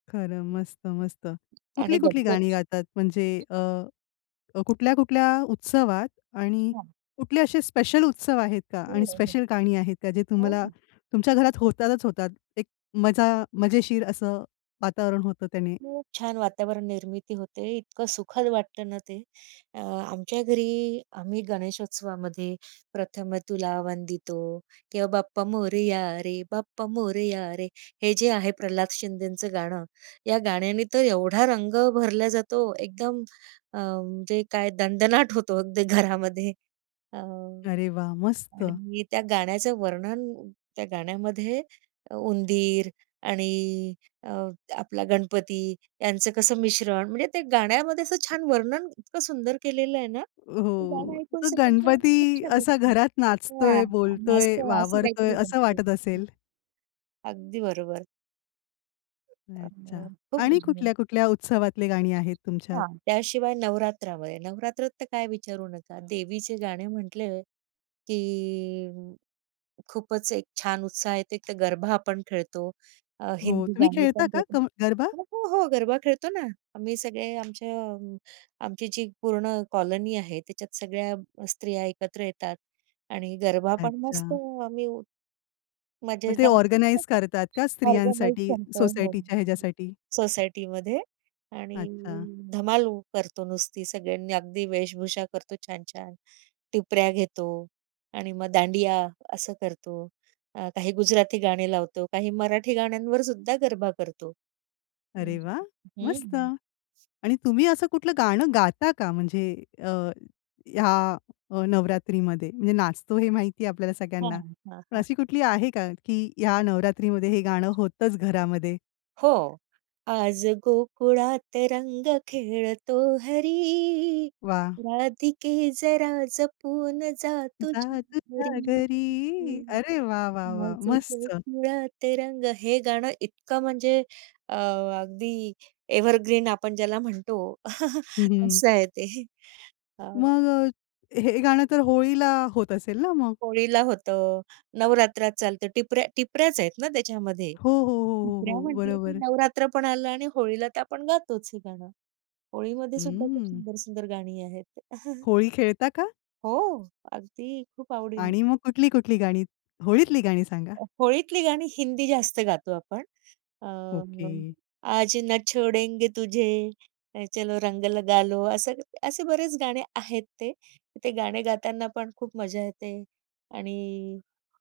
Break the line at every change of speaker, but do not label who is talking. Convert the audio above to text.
खरं. मस्त-मस्त.
आणि
कुठली-कुठली
गणपती.
गाणी गातात म्हणजे अ, कुठल्या-कुठल्या उत्सवात आणि
हां.
कुठले असे स्पेशल उत्सव आहेत का?
हो,
आणि
हो, हो.
स्पेशल गाणी आहेत का? जे
हो,
तुम्हाला
हो.
तुमच्या घरात होतातच होतात. एक मजा मजेशीर असं वातावरण होतं त्याने.
खूप छान वातावरणनिर्मिती होते. इतकं सुखद वाटतं ना ते. अ, आमच्या घरी आम्ही गणेशोत्सवामध्ये प्रथम तुला वंदितो किंवा बाप्पा मोरिया रे बाप्पा मोरिया रे. हे जे आहे प्रल्हाद शिंदेचं गाणं. या गाण्याने तर एवढा रंग भरला जातो. एकदम अ, म्हणजे काय दणदणाट होतो अगदी घरामध्ये. अ, आणि
अरे वाह! मस्त.
मी त्या गाण्याचं वर्णन त्या गाण्यामध्ये उंदीर आणि अ, आपला गणपती यांचं कसं मिश्रण म्हणजे ते गाण्यामध्ये असं छान वर्णन इतकं सुंदर केलेलं आहे ना, ते
हो,
गाणं ऐकून
तो
असं म्हणजे खूप
गणपती
छान
असा
वाटतं.
घरात
हां,
नाचतोय,
मस्त
बोलतोय,
असं
वावरतोय
काहीतरी
असं
वाटतं.
वाटत असेल?
अगदी बरोबर. अ,
अच्छा!
खूप
आणि
भारी.
कुठल्या-कुठल्या उत्सवातले गाणी आहेत तुमच्यात?
हां. त्याशिवाय नवरात्रामध्ये. नवरात्रात तर काय विचारू नका. देवीचे गाणे म्हटलं, की खूपच एक छान उत्साह येते. तर गरबा आपण खेळतो. अ,
हो,
हिंदी
तुम्ही
गाणी
खेळता
पण
का
त्याच्यात
क गरबा?
हो, हो, हो. गरबा खेळतो ना. आम्ही सगळे आमच्या आमची जी पूर्ण कॉलनी आहे त्याच्यात सगळ्या स्त्रिया एकत्र येतात आणि गरबा पण मस्त
अच्छा.
आम्ही
मग ते
मजेदार.
ऑर्गनाइज करतात का
ऑर्गनाइज
स्त्रियांसाठी,
करतो हो
सोसायटीच्या ह्याच्यासाठी?
सोसायटीमध्ये आणि
अच्छा.
धमाल करतो नुसती. सगळ्यांनी अगदी वेशभूषा करतो छान-छान. टिपऱ्या घेतो आणि मग दांडिया असं करतो. अ, काही गुजराती गाणे लावतो, काही मराठी गाण्यांवरसुद्धा गरबा करतो. हं,
अरे वा!
हं,
मस्त.
हं.
आणि तुम्ही असं कुठलं गाणं गाता का म्हणजे अ, या अ, नवरात्रीमध्ये? म्हणजे नाचतो हे माहिती आहे आपल्याला
हां,
सगळ्यांना.
हां,
पण
हां.
अशी कुठली आहे का की ह्या नवरात्रीमध्ये हे गाणं होतंच घरामध्ये?
हो. आज गोकुळात रंग खेळतो हरी,
वा!
राधिके जरा जपून जा तुझ्या
जा
घरी,
तुझ्या घरी. अरे वा, वा, वा!
आज
मस्त.
गोकुळात रंग. हे गाणं इतकं म्हणजे अ, अगदी एव्हरग्रीन आपण ज्याला म्हणतो
हं, हं.
असं आहे ते. हां.
मग अ, हे गाणं तर होळीला होत असेल ना मग?
होळीला होतं, नवरात्रात चालतं. टिपऱ्या टिपऱ्याच आहेत ना त्याच्यामध्ये.
हो, हो, हो,
टिपऱ्या
हो, हो.
म्हटलं की
बरोबर.
नवरात्र पण आलं आणि होळीला तर आपण गातोच हे गाणं. होळीमध्ये सुद्धा खूप
हं.
सुंदर-सुंदर गाणी आहेत.
होळी खेळता का?
हो. अगदी खूप आवडीने.
आणि मग कुठली-कुठली गाणी, होळीतली गाणी सांगा?
अ, होळीतली गाणी हिंदी जास्त गातो आपण. अ,
ओके.
आज ना छोडेंगे तुझे, चलो रंग लगालो. असं असे बरेच गाणे आहेत ते. ते गाणे गाताना पण खूप मजा येते आणि